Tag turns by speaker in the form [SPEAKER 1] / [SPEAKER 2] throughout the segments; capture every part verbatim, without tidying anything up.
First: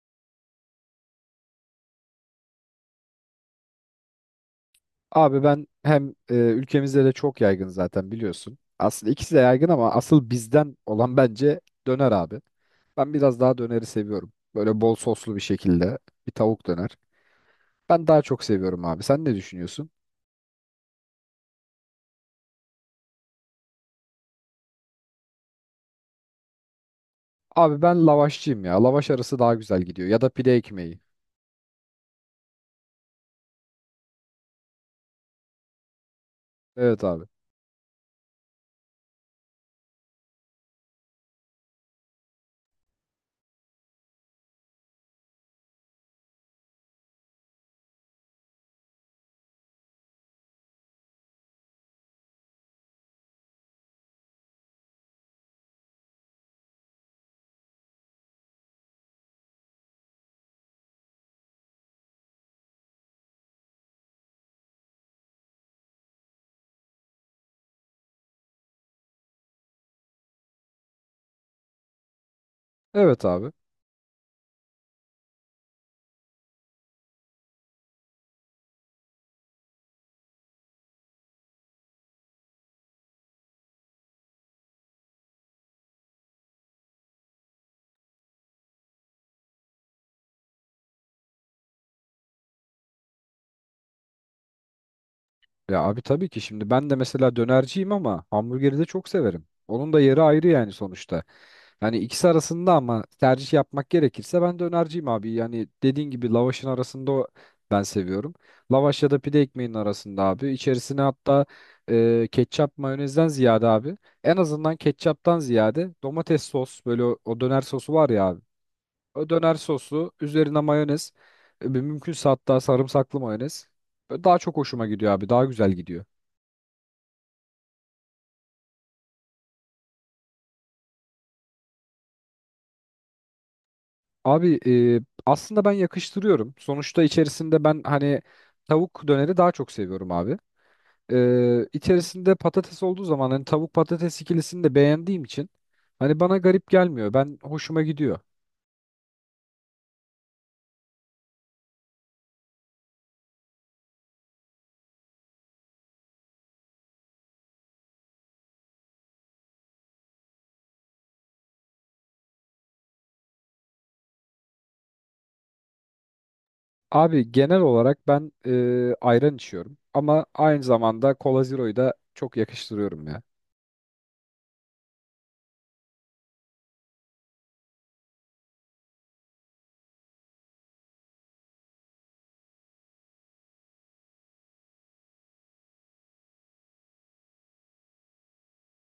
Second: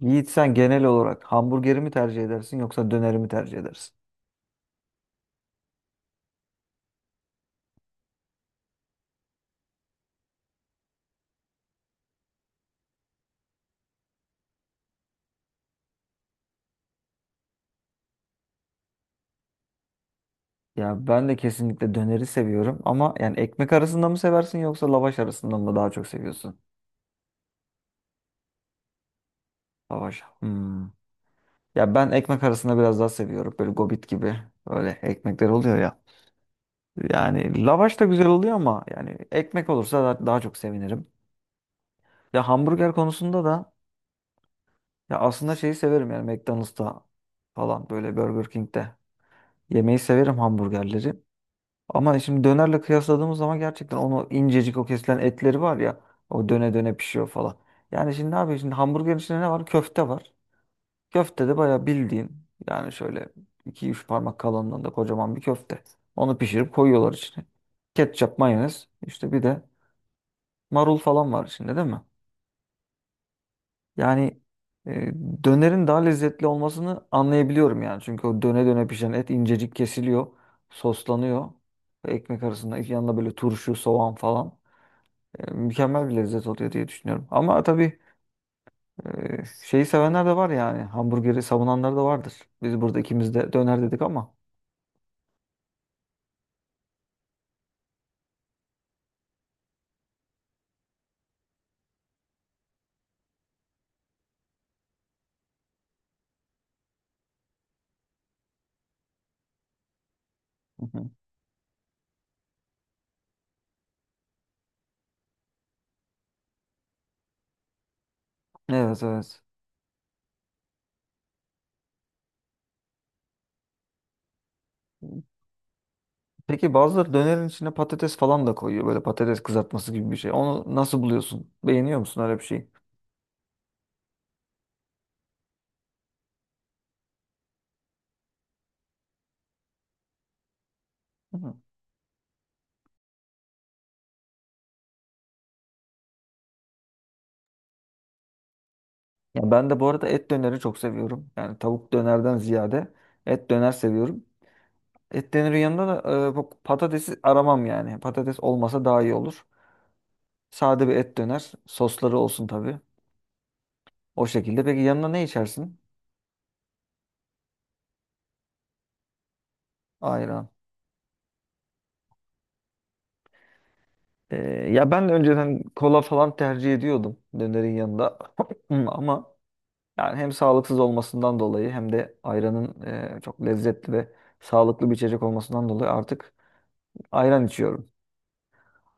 [SPEAKER 1] Yiğit sen genel olarak hamburgeri mi tercih edersin yoksa döneri mi tercih edersin?
[SPEAKER 2] Abi ben hem e, ülkemizde de çok yaygın zaten biliyorsun. Aslında ikisi de yaygın ama asıl bizden olan bence döner abi. Ben biraz daha döneri seviyorum. Böyle bol soslu bir şekilde bir tavuk döner. Ben daha çok seviyorum abi. Sen ne düşünüyorsun?
[SPEAKER 1] Ya ben de kesinlikle döneri seviyorum ama yani ekmek arasında mı seversin yoksa lavaş arasında mı daha çok seviyorsun?
[SPEAKER 2] Abi ben lavaşçıyım ya. Lavaş arası daha güzel gidiyor. Ya
[SPEAKER 1] Lavaş.
[SPEAKER 2] da pide
[SPEAKER 1] Hmm.
[SPEAKER 2] ekmeği.
[SPEAKER 1] Ya ben ekmek arasında biraz daha seviyorum. Böyle gobit gibi öyle ekmekler oluyor ya.
[SPEAKER 2] Evet abi.
[SPEAKER 1] Yani lavaş da güzel oluyor ama yani ekmek olursa da- daha çok sevinirim. Ya hamburger konusunda da ya aslında şeyi severim yani McDonald's'ta falan böyle Burger King'de yemeği severim hamburgerleri. Ama şimdi dönerle kıyasladığımız zaman gerçekten onu incecik o kesilen etleri var ya o döne döne pişiyor falan. Yani şimdi ne yapıyor? Şimdi hamburgerin içinde ne var? Köfte var. Köfte de bayağı bildiğin yani şöyle iki üç parmak kalınlığında kocaman bir köfte. Onu pişirip koyuyorlar içine. Ketçap, mayonez işte bir de marul falan var içinde değil mi?
[SPEAKER 2] Evet abi.
[SPEAKER 1] Yani e, dönerin daha lezzetli olmasını anlayabiliyorum yani. Çünkü o döne döne pişen et incecik kesiliyor, soslanıyor. Ve ekmek arasında yanında böyle turşu, soğan falan. E, mükemmel bir lezzet oluyor diye düşünüyorum. Ama tabii e, şeyi sevenler de var yani. Hamburgeri savunanlar da vardır. Biz burada ikimiz de döner dedik ama.
[SPEAKER 2] Ya abi tabii ki şimdi ben de mesela dönerciyim ama hamburgeri de çok severim. Onun da yeri ayrı yani sonuçta. Hani ikisi arasında ama tercih yapmak gerekirse ben dönerciyim abi. Yani dediğin gibi lavaşın arasında o- ben seviyorum. Lavaş ya da pide ekmeğinin arasında abi.
[SPEAKER 1] Hı
[SPEAKER 2] İçerisine
[SPEAKER 1] hı.
[SPEAKER 2] hatta e, ketçap mayonezden ziyade abi. En azından ketçaptan ziyade domates sos böyle o, o döner sosu var ya abi.
[SPEAKER 1] Evet
[SPEAKER 2] O
[SPEAKER 1] evet.
[SPEAKER 2] döner sosu üzerine mayonez. e, Mümkünse hatta sarımsaklı mayonez. Böyle daha çok hoşuma gidiyor abi. Daha güzel gidiyor.
[SPEAKER 1] Peki bazıları dönerin içine patates falan da koyuyor. Böyle patates kızartması gibi bir şey. Onu nasıl buluyorsun? Beğeniyor musun öyle bir şeyi?
[SPEAKER 2] Abi e, aslında ben yakıştırıyorum. Sonuçta içerisinde ben hani tavuk döneri daha çok seviyorum abi.
[SPEAKER 1] Hı hı.
[SPEAKER 2] E, içerisinde patates olduğu zaman hani tavuk patates ikilisini de beğendiğim için hani bana garip gelmiyor. Ben hoşuma gidiyor.
[SPEAKER 1] Ya ben de bu arada et döneri çok seviyorum. Yani tavuk dönerden ziyade et döner seviyorum. Et döneri yanında da e, bu patatesi aramam yani. Patates olmasa daha iyi olur. Sade bir et döner. Sosları olsun tabii. O şekilde. Peki yanına ne içersin?
[SPEAKER 2] Abi genel olarak ben e, ayran içiyorum ama
[SPEAKER 1] Ayran.
[SPEAKER 2] aynı zamanda Cola Zero'yu da çok yakıştırıyorum ya.
[SPEAKER 1] E, Ya ben de önceden kola falan tercih ediyordum dönerin yanında. Ama yani hem sağlıksız olmasından dolayı hem de ayranın e, çok lezzetli ve sağlıklı bir içecek olmasından dolayı artık ayran içiyorum.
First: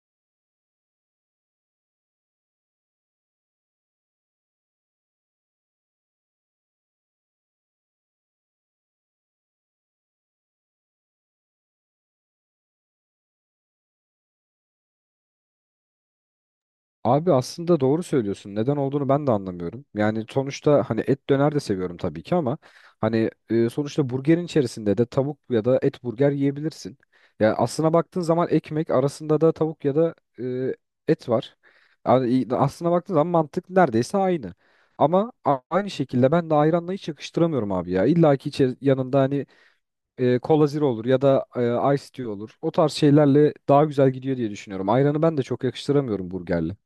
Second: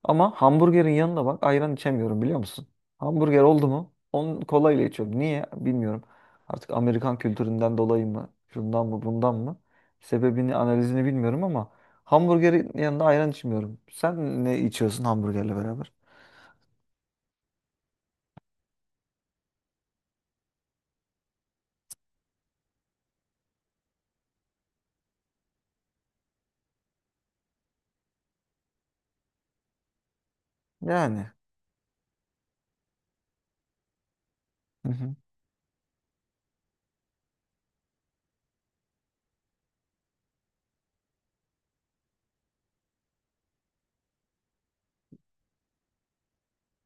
[SPEAKER 1] Ama hamburgerin yanında bak ayran içemiyorum biliyor musun? Hamburger oldu mu? Onu kolayla içiyorum. Niye? Bilmiyorum. Artık Amerikan kültüründen dolayı mı? Şundan mı bundan mı? Sebebini analizini bilmiyorum ama hamburgerin yanında ayran içmiyorum. Sen ne içiyorsun hamburgerle beraber?
[SPEAKER 2] Abi aslında doğru söylüyorsun. Neden olduğunu ben de anlamıyorum. Yani sonuçta hani et döner de seviyorum tabii ki ama hani e, sonuçta burgerin içerisinde de tavuk ya da et burger yiyebilirsin. Ya aslına baktığın zaman ekmek arasında da tavuk ya da e,
[SPEAKER 1] Yani.
[SPEAKER 2] et var. Yani i- aslına baktığın zaman mantık neredeyse aynı.
[SPEAKER 1] Hı hı.
[SPEAKER 2] Ama a- aynı şekilde ben de ayranla hiç yakıştıramıyorum abi ya. İlla ki içe- yanında hani e, kola zero olur ya da e, ice tea olur. O tarz şeylerle daha güzel gidiyor diye düşünüyorum. Ayranı ben de çok yakıştıramıyorum burgerle.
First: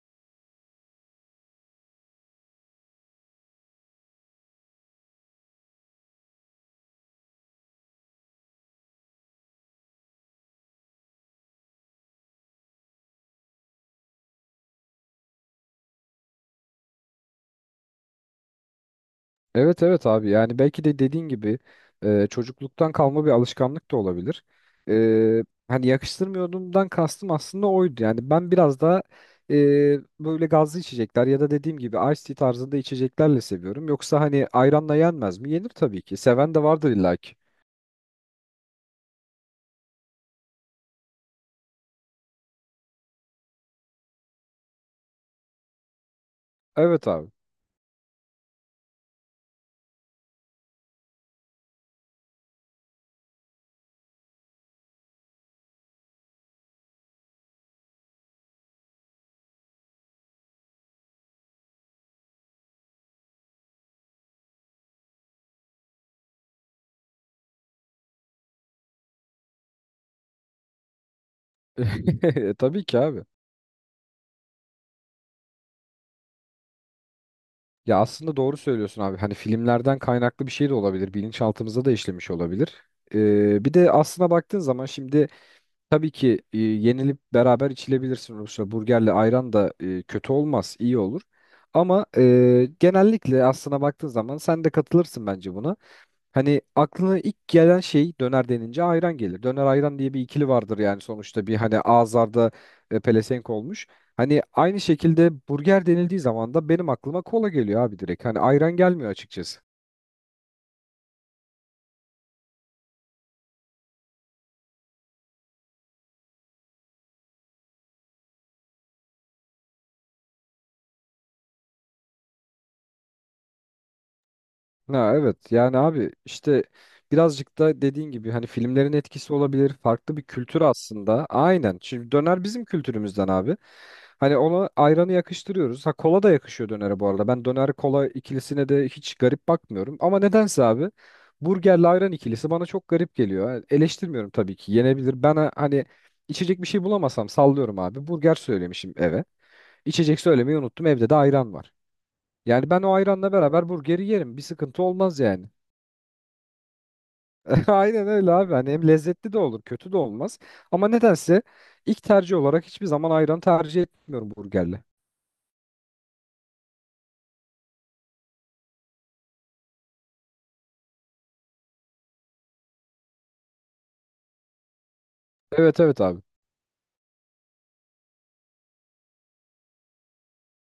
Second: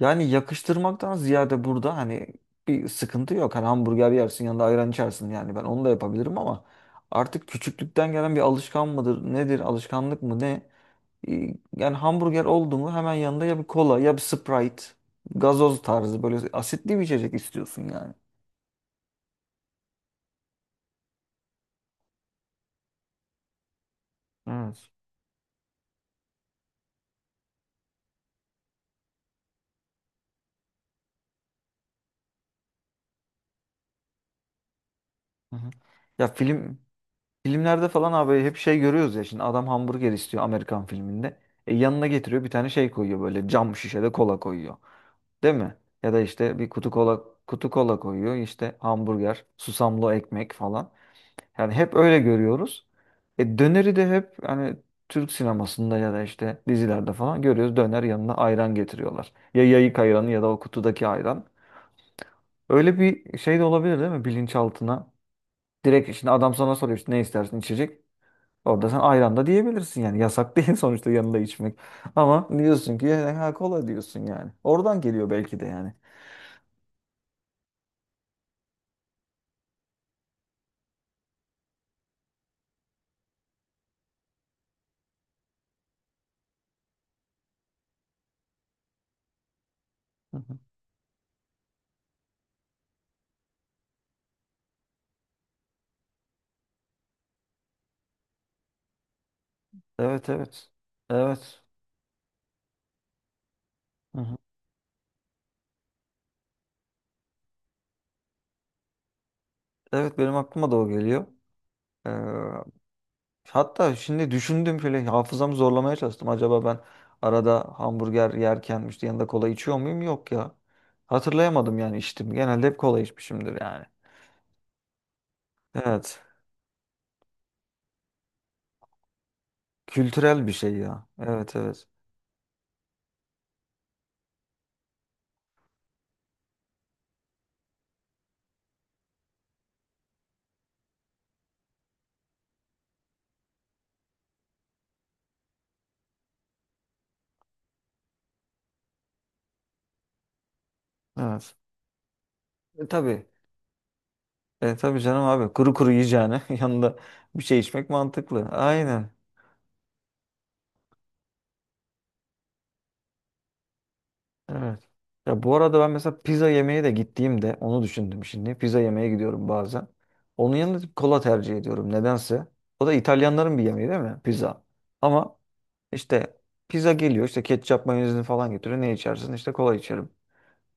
[SPEAKER 1] Yani yakıştırmaktan ziyade burada hani bir sıkıntı yok. Hani hamburger yersin yanında ayran içersin yani ben onu da yapabilirim ama artık küçüklükten gelen bir alışkan mıdır nedir alışkanlık mı ne? e, Yani hamburger oldu mu hemen yanında ya bir kola ya bir Sprite, gazoz tarzı böyle asitli bir içecek istiyorsun yani.
[SPEAKER 2] Evet evet abi, yani belki de dediğin gibi e, çocukluktan kalma bir alışkanlık da olabilir.
[SPEAKER 1] Evet.
[SPEAKER 2] E, Hani yakıştırmıyordumdan kastım aslında oydu. Yani ben biraz daha e, böyle gazlı içecekler ya da dediğim gibi iced tea tarzında içeceklerle seviyorum. Yoksa hani ayranla yenmez mi?
[SPEAKER 1] Hı
[SPEAKER 2] Yenir
[SPEAKER 1] hı.
[SPEAKER 2] tabii ki.
[SPEAKER 1] Ya
[SPEAKER 2] Seven de
[SPEAKER 1] film
[SPEAKER 2] vardır illaki.
[SPEAKER 1] filmlerde falan abi hep şey görüyoruz ya şimdi adam hamburger istiyor Amerikan filminde. E yanına getiriyor bir tane şey koyuyor böyle cam şişede kola koyuyor. Değil mi? Ya da işte bir kutu
[SPEAKER 2] Evet
[SPEAKER 1] kola
[SPEAKER 2] abi.
[SPEAKER 1] kutu kola koyuyor işte hamburger, susamlı ekmek falan. Yani hep öyle görüyoruz. E, döneri de hep hani Türk sinemasında ya da işte dizilerde falan görüyoruz. Döner yanına ayran getiriyorlar. Ya yayık ayranı ya da o kutudaki ayran. Öyle bir şey de olabilir değil mi bilinçaltına? Direkt şimdi adam sana soruyor işte ne istersin içecek. Orada sen ayran da diyebilirsin yani. Yasak değil sonuçta yanında içmek. Ama
[SPEAKER 2] Tabii ki
[SPEAKER 1] diyorsun ki
[SPEAKER 2] abi.
[SPEAKER 1] "Ya, ha, kola" diyorsun yani. Oradan geliyor belki de yani.
[SPEAKER 2] Ya aslında doğru söylüyorsun abi. Hani filmlerden kaynaklı bir şey de olabilir. Bilinçaltımıza da işlemiş olabilir. E, bir de aslına baktığın zaman şimdi tabii ki e, yenilip beraber içilebilirsin Rusya. Burgerle ayran da e, kötü
[SPEAKER 1] Hı hı.
[SPEAKER 2] olmaz, iyi olur. Ama e, genellikle aslına baktığın zaman sen de katılırsın bence buna. Hani aklına ilk gelen şey döner denince ayran gelir. Döner ayran diye bir
[SPEAKER 1] Evet
[SPEAKER 2] ikili
[SPEAKER 1] evet.
[SPEAKER 2] vardır yani sonuçta bir
[SPEAKER 1] Evet.
[SPEAKER 2] hani ağızlarda e, pelesenk olmuş.
[SPEAKER 1] Hı hı.
[SPEAKER 2] Hani aynı şekilde burger denildiği zaman da benim aklıma kola geliyor abi direkt. Hani ayran gelmiyor açıkçası.
[SPEAKER 1] Evet benim aklıma da o geliyor. Ee, Hatta şimdi düşündüm bile hafızamı zorlamaya çalıştım. Acaba ben arada hamburger yerken işte yanında kola içiyor muyum? Yok ya. Hatırlayamadım yani içtim. Genelde hep kola içmişimdir yani.
[SPEAKER 2] Ha, evet yani abi
[SPEAKER 1] Evet.
[SPEAKER 2] işte birazcık da dediğin gibi hani filmlerin etkisi olabilir, farklı bir
[SPEAKER 1] Kültürel bir
[SPEAKER 2] kültür
[SPEAKER 1] şey ya.
[SPEAKER 2] aslında.
[SPEAKER 1] Evet
[SPEAKER 2] Aynen
[SPEAKER 1] evet.
[SPEAKER 2] şimdi döner bizim kültürümüzden abi, hani ona ayranı yakıştırıyoruz. Ha, kola da yakışıyor dönere. Bu arada ben döner kola ikilisine de hiç garip bakmıyorum ama nedense abi burgerle ayran ikilisi bana çok garip geliyor. Ha, eleştirmiyorum tabii ki, yenebilir. Ben ha- hani içecek bir şey bulamasam sallıyorum abi, burger söylemişim eve, içecek söylemeyi unuttum, evde de ayran
[SPEAKER 1] Evet.
[SPEAKER 2] var. Yani ben
[SPEAKER 1] E,
[SPEAKER 2] o
[SPEAKER 1] tabii.
[SPEAKER 2] ayranla beraber burgeri yerim. Bir
[SPEAKER 1] E,
[SPEAKER 2] sıkıntı
[SPEAKER 1] tabii
[SPEAKER 2] olmaz
[SPEAKER 1] canım
[SPEAKER 2] yani.
[SPEAKER 1] abi. Kuru kuru yiyeceğine yanında bir şey içmek
[SPEAKER 2] Aynen öyle
[SPEAKER 1] mantıklı.
[SPEAKER 2] abi. Hani hem
[SPEAKER 1] Aynen.
[SPEAKER 2] lezzetli de olur, kötü de olmaz. Ama nedense ilk tercih olarak hiçbir zaman ayran tercih etmiyorum burgerle.
[SPEAKER 1] Evet. Ya bu arada ben mesela pizza yemeye de gittiğimde onu düşündüm şimdi. Pizza yemeye gidiyorum bazen. Onun yanında kola tercih ediyorum nedense. O da İtalyanların bir yemeği değil mi? Pizza. Ama
[SPEAKER 2] Evet evet abi.
[SPEAKER 1] işte pizza geliyor işte ketçap mayonezini falan getiriyor. Ne içersin? İşte kola içerim.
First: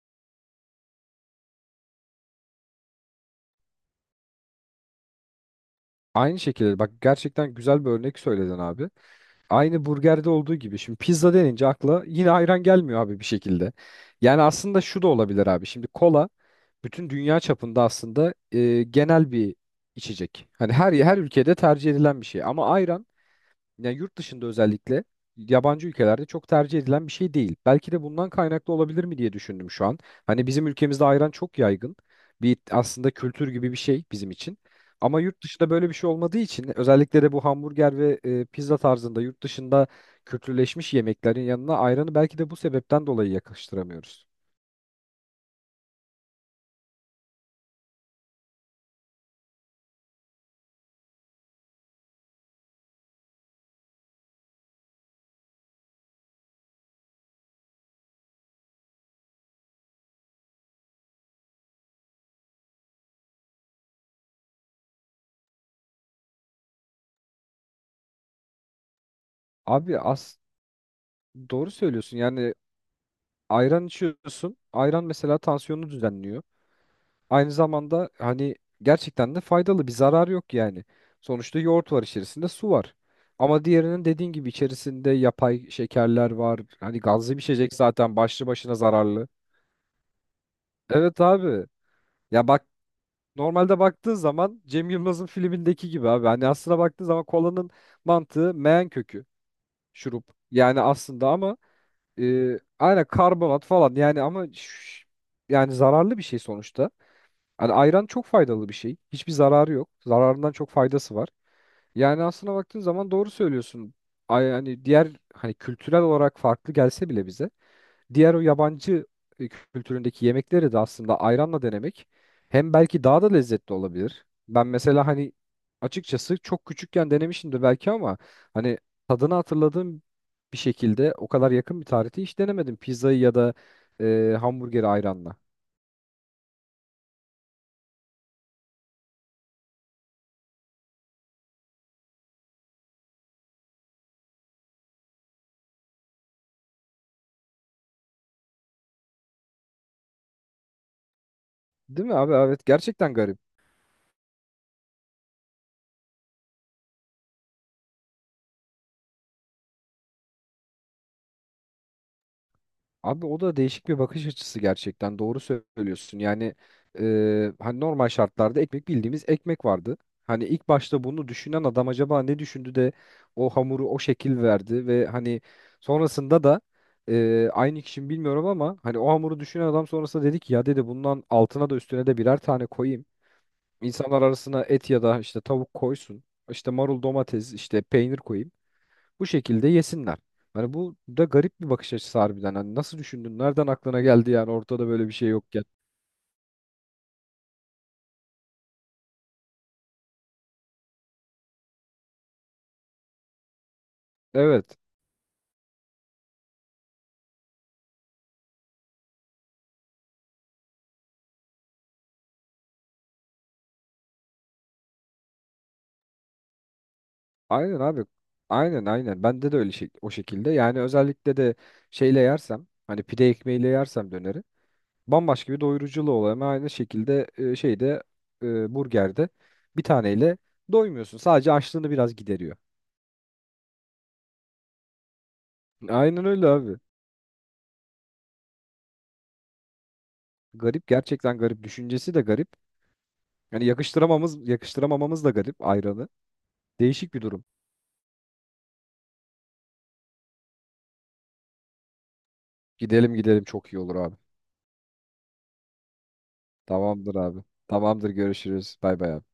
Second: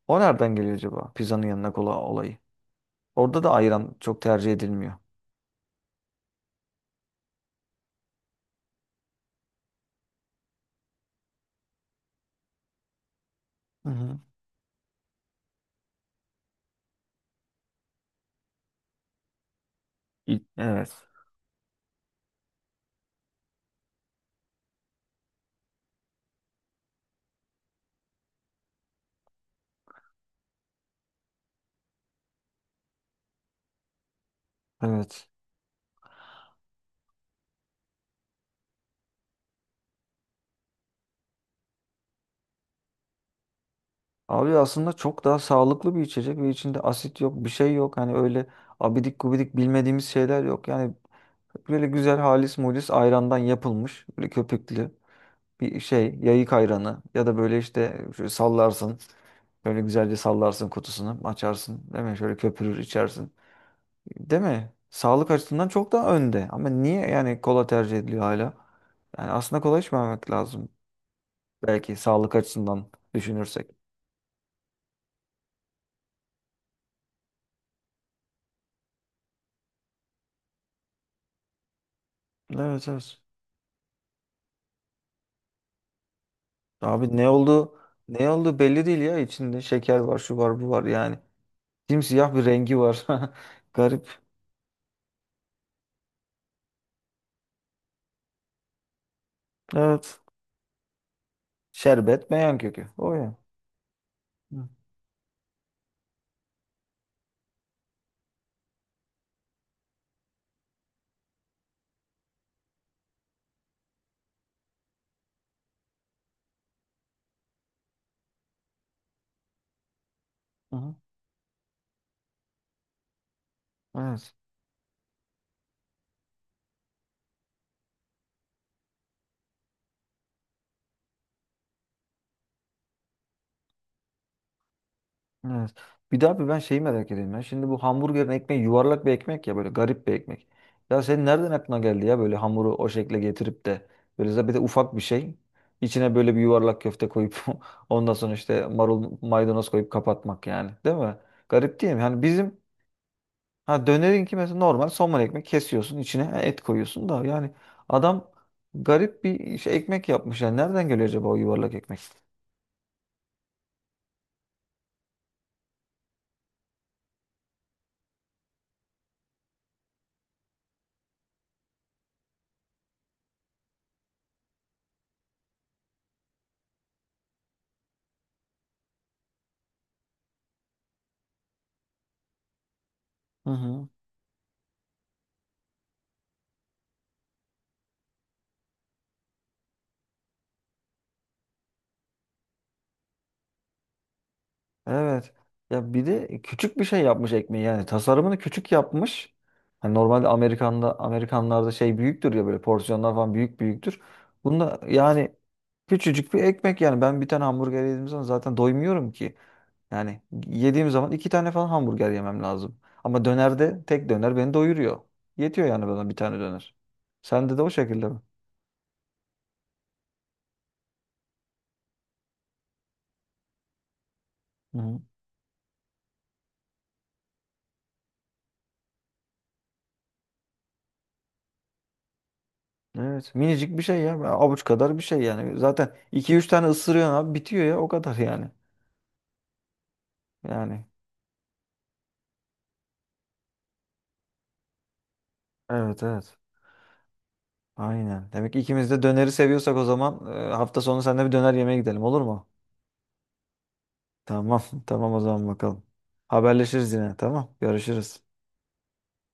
[SPEAKER 1] O nereden geliyor acaba? Pizzanın yanına kola olayı. Orada da ayran çok tercih edilmiyor.
[SPEAKER 2] Aynı şekilde bak, gerçekten güzel bir örnek söyledin abi. Aynı burgerde olduğu gibi şimdi pizza denince akla yine ayran gelmiyor abi bir şekilde.
[SPEAKER 1] Hı hı.
[SPEAKER 2] Yani aslında şu da olabilir abi. Şimdi kola bütün dünya çapında aslında e, genel bir
[SPEAKER 1] İ-
[SPEAKER 2] içecek. Hani her
[SPEAKER 1] Evet.
[SPEAKER 2] her ülkede tercih edilen bir şey, ama ayran yani yurt dışında özellikle yabancı ülkelerde çok tercih edilen bir şey değil. Belki de bundan kaynaklı olabilir mi diye düşündüm şu an. Hani bizim ülkemizde ayran çok yaygın. Bir aslında kültür gibi bir şey bizim için. Ama
[SPEAKER 1] Evet.
[SPEAKER 2] yurt dışında böyle bir şey olmadığı için, özellikle de bu hamburger ve e, pizza tarzında yurt dışında kültürleşmiş yemeklerin yanına ayranı belki de bu sebepten dolayı yakıştıramıyoruz.
[SPEAKER 1] Abi aslında çok daha sağlıklı bir içecek ve içinde asit yok, bir şey yok. Hani öyle abidik gubidik bilmediğimiz şeyler yok. Yani böyle güzel halis mulis ayrandan yapılmış. Böyle köpüklü bir şey. Yayık ayranı. Ya da böyle işte şöyle sallarsın. Böyle güzelce sallarsın kutusunu. Açarsın. Değil mi? Şöyle köpürür içersin. Değil mi? Sağlık açısından çok daha önde. Ama niye yani kola tercih ediliyor hala? Yani aslında kola
[SPEAKER 2] Abi
[SPEAKER 1] içmemek
[SPEAKER 2] az
[SPEAKER 1] lazım.
[SPEAKER 2] doğru
[SPEAKER 1] Belki
[SPEAKER 2] söylüyorsun.
[SPEAKER 1] sağlık
[SPEAKER 2] Yani
[SPEAKER 1] açısından düşünürsek.
[SPEAKER 2] ayran içiyorsun. Ayran mesela tansiyonu düzenliyor. Aynı zamanda hani gerçekten de faydalı, bir zarar yok yani. Sonuçta yoğurt var içerisinde, su
[SPEAKER 1] Evet
[SPEAKER 2] var.
[SPEAKER 1] evet.
[SPEAKER 2] Ama diğerinin dediğin gibi içerisinde yapay şekerler var. Hani
[SPEAKER 1] Abi ne
[SPEAKER 2] gazlı bir içecek
[SPEAKER 1] oldu?
[SPEAKER 2] zaten
[SPEAKER 1] Ne
[SPEAKER 2] başlı
[SPEAKER 1] oldu
[SPEAKER 2] başına
[SPEAKER 1] belli değil ya.
[SPEAKER 2] zararlı.
[SPEAKER 1] İçinde şeker var, şu var, bu var yani.
[SPEAKER 2] Evet abi.
[SPEAKER 1] Simsiyah bir
[SPEAKER 2] Ya bak,
[SPEAKER 1] rengi var.
[SPEAKER 2] normalde baktığın
[SPEAKER 1] Garip.
[SPEAKER 2] zaman Cem Yılmaz'ın filmindeki gibi abi. Hani aslına baktığın zaman kolanın mantığı meyan kökü
[SPEAKER 1] Evet.
[SPEAKER 2] şurup. Yani aslında ama
[SPEAKER 1] Şerbet beyan
[SPEAKER 2] e,
[SPEAKER 1] kökü.
[SPEAKER 2] aynen
[SPEAKER 1] O ya.
[SPEAKER 2] karbonat falan yani ama
[SPEAKER 1] Hı.
[SPEAKER 2] ş- yani zararlı bir şey sonuçta. Hani ayran çok faydalı bir şey. Hiçbir zararı yok. Zararından çok faydası var. Yani aslına baktığın zaman doğru söylüyorsun. Ay, hani diğer hani kültürel olarak farklı gelse bile bize diğer o yabancı e, kültüründeki yemekleri de
[SPEAKER 1] Aha.
[SPEAKER 2] aslında ayranla denemek hem belki daha da lezzetli olabilir.
[SPEAKER 1] Evet.
[SPEAKER 2] Ben mesela hani açıkçası çok küçükken denemişimdir belki ama hani tadını hatırladığım bir şekilde o kadar yakın bir tarihte hiç denemedim pizzayı ya da e, hamburgeri ayranla.
[SPEAKER 1] Evet. Bir daha bir ben şeyi merak ediyorum ya. Şimdi bu hamburgerin ekmeği yuvarlak bir ekmek ya böyle garip bir ekmek. Ya senin nereden aklına geldi ya böyle hamuru o şekle getirip de böyle de bir de ufak bir şey. İçine böyle bir yuvarlak köfte koyup ondan sonra işte marul maydanoz koyup kapatmak yani. Değil mi? Garip değil mi?
[SPEAKER 2] Değil mi
[SPEAKER 1] Yani
[SPEAKER 2] abi?
[SPEAKER 1] bizim
[SPEAKER 2] Evet, gerçekten garip.
[SPEAKER 1] ha dönerinki mesela normal somun ekmek kesiyorsun içine et koyuyorsun da yani adam garip bir şey, ekmek yapmış yani. Nereden geliyor acaba o yuvarlak ekmek?
[SPEAKER 2] Abi o da değişik bir bakış açısı, gerçekten doğru söylüyorsun. Yani e, hani normal şartlarda ekmek bildiğimiz ekmek vardı. Hani ilk başta bunu düşünen adam acaba ne düşündü de o hamuru o şekil verdi ve hani sonrasında da e, aynı kişi mi bilmiyorum ama hani o hamuru düşünen adam sonrasında dedi ki ya, dedi, bundan altına da üstüne de birer tane koyayım.
[SPEAKER 1] Hı hı.
[SPEAKER 2] İnsanlar arasına et ya da işte tavuk koysun. İşte marul domates işte peynir koyayım. Bu şekilde yesinler. Hani bu da garip bir bakış açısı harbiden. Hani nasıl düşündün? Nereden aklına geldi yani ortada böyle bir şey
[SPEAKER 1] Evet.
[SPEAKER 2] yokken?
[SPEAKER 1] Ya bir de küçük bir şey yapmış ekmeği yani tasarımını küçük yapmış. Hani normalde Amerikan'da Amerikanlarda şey büyüktür ya böyle porsiyonlar falan büyük büyüktür.
[SPEAKER 2] Evet.
[SPEAKER 1] Bunda yani küçücük bir ekmek yani ben bir tane hamburger yediğim zaman zaten doymuyorum ki. Yani yediğim zaman iki tane falan hamburger yemem lazım. Ama dönerde tek döner beni doyuruyor. Yetiyor yani bana bir tane döner. Sende de o
[SPEAKER 2] Aynen abi.
[SPEAKER 1] şekilde
[SPEAKER 2] Aynen aynen. Bende de öyle şey, o şekilde. Yani özellikle de şeyle yersem, hani pide ekmeğiyle yersem, döneri
[SPEAKER 1] mi?
[SPEAKER 2] bambaşka bir doyuruculuğu oluyor. Ama aynı şekilde e, şeyde e, burgerde bir taneyle doymuyorsun. Sadece açlığını biraz gideriyor.
[SPEAKER 1] Evet. Minicik bir şey ya. Avuç kadar bir şey yani. Zaten
[SPEAKER 2] Aynen
[SPEAKER 1] iki
[SPEAKER 2] öyle
[SPEAKER 1] üç tane
[SPEAKER 2] abi.
[SPEAKER 1] ısırıyorsun abi bitiyor ya o kadar yani. Yani.
[SPEAKER 2] Garip, gerçekten garip. Düşüncesi de garip. Yani yakıştıramamız yakıştıramamamız da garip
[SPEAKER 1] Evet
[SPEAKER 2] ayranı.
[SPEAKER 1] evet.
[SPEAKER 2] Değişik bir durum.
[SPEAKER 1] Aynen. Demek ki ikimiz de döneri seviyorsak o zaman e, hafta sonu seninle bir döner yemeye gidelim olur mu?
[SPEAKER 2] Gidelim gidelim, çok iyi olur abi.
[SPEAKER 1] Tamam. Tamam o zaman bakalım. Haberleşiriz
[SPEAKER 2] Tamamdır
[SPEAKER 1] yine.
[SPEAKER 2] abi.
[SPEAKER 1] Tamam.
[SPEAKER 2] Tamamdır,
[SPEAKER 1] Görüşürüz.
[SPEAKER 2] görüşürüz. Bay bay abi.